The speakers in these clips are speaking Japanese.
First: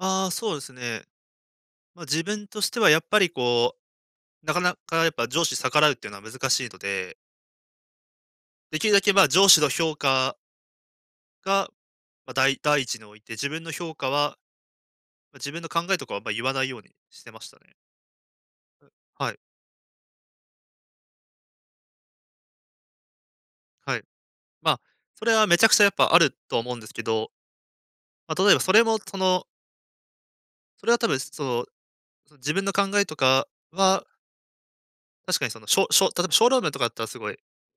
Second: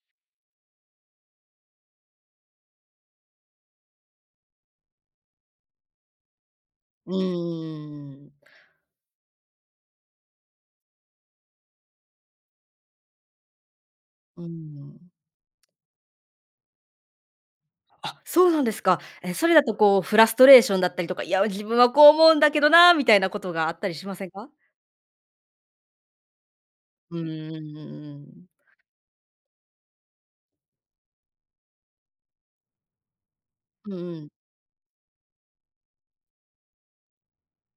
ああ、そうですね。ま、自分としては、やっぱり、こう、なかなかやっぱ上司逆らうっていうのは難しいのうでーん。できるだけ、まあ、上司の評価が、ま、だい第一置いて、自分の評価は、うーん。ま、自分の考えとかは、ま、言わないようにしてましたね。あ、そうなんですう、か。はえ、い。それだと、こう、フラストレーションだったりとか「いや、自分はこう思うんだけどな」みたいなことがあったりはい。しませんか？ま、それはめちゃくちゃやっぱあると思うんですけうんど、うんうんうま、ん。例えばそれも、そのそれは多分、その、そ自分の考えとかうはんうん。確かに、その、ショショ例えばショールームとかだったら、すごい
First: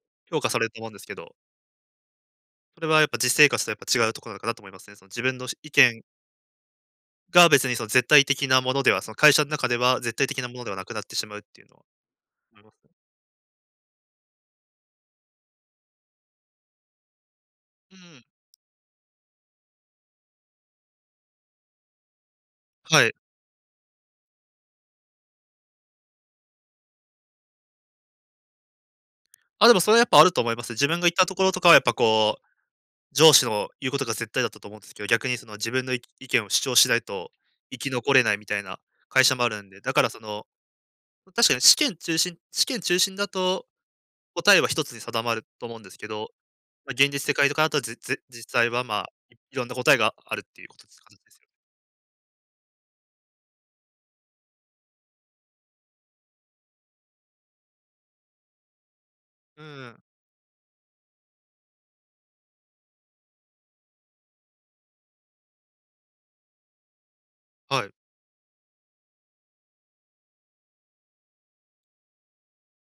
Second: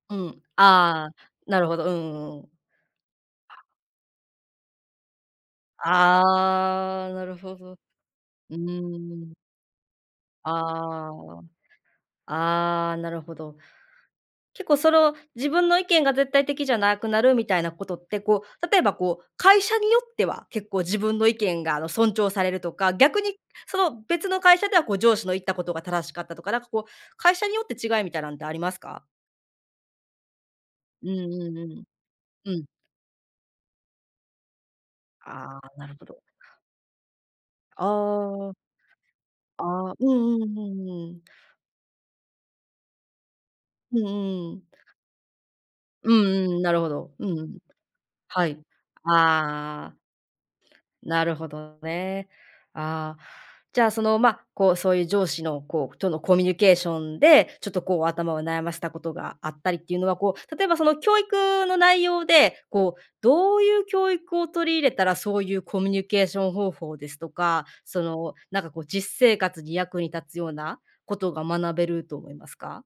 う評ん、価されると思うんですあけあ、ど。なるほど、うんうんうん。それはやっぱ、実生活とやっぱ違うとこなのかなと思いますね。その自分のす意見ああ、なるが、ほ別ど。にその、絶対的うなものではその、ー会ん。社ん中では、絶対的なものではなくなっあてしまうっていうのはあ、思いますあね。あ、なるほど。結構、その、自分の意見が絶対的じゃなくなるみたいなこうとっーて、ん。こう、例えば、こう、会社によっては、結構自分の意見が、あの、尊重されるとか、はい。逆に、その、別の会社では、こう、上司の言ったことが正しかったとか、なんか、こう、会社によって違いみたいなんってありますか？あ、でも、それはやっぱ、あると思います。自分がう言ったんところうんとかうは、やっん。ぱ、こう、うん。上司の言うことが絶対だったと思うんですけど、逆に、その、あ自あ、分なのるいほど。意見を主張しないと生あき残れないみあ。たいな会社もあるんで、あだあ、かうら、そんの、うんうんうん。ま、確かに、試験中心試験中心だと、うんうん答うえん。は1つに定まると思うんですけうど、んうん、なるほま、現ど。実う世んう界とん。かだと、ずじは実い。際は、まあ、いろんなあ答えあ。があるっていうことですかうん、でなるす。ほどね。ああ。じゃあ、その、ま、こう、そういう上司の、こうとのコミュニケーションで、ちょっと、こう、頭を悩ませたことがあうったりっーていうん。のは、こう、例えば、その、教育の内容で、こう、どういう教育を取り入れたら、そういうコミュニケーション方法ですとか、はい。その、なんか、こう、実生活に役に立つようなことが学べると思いますか？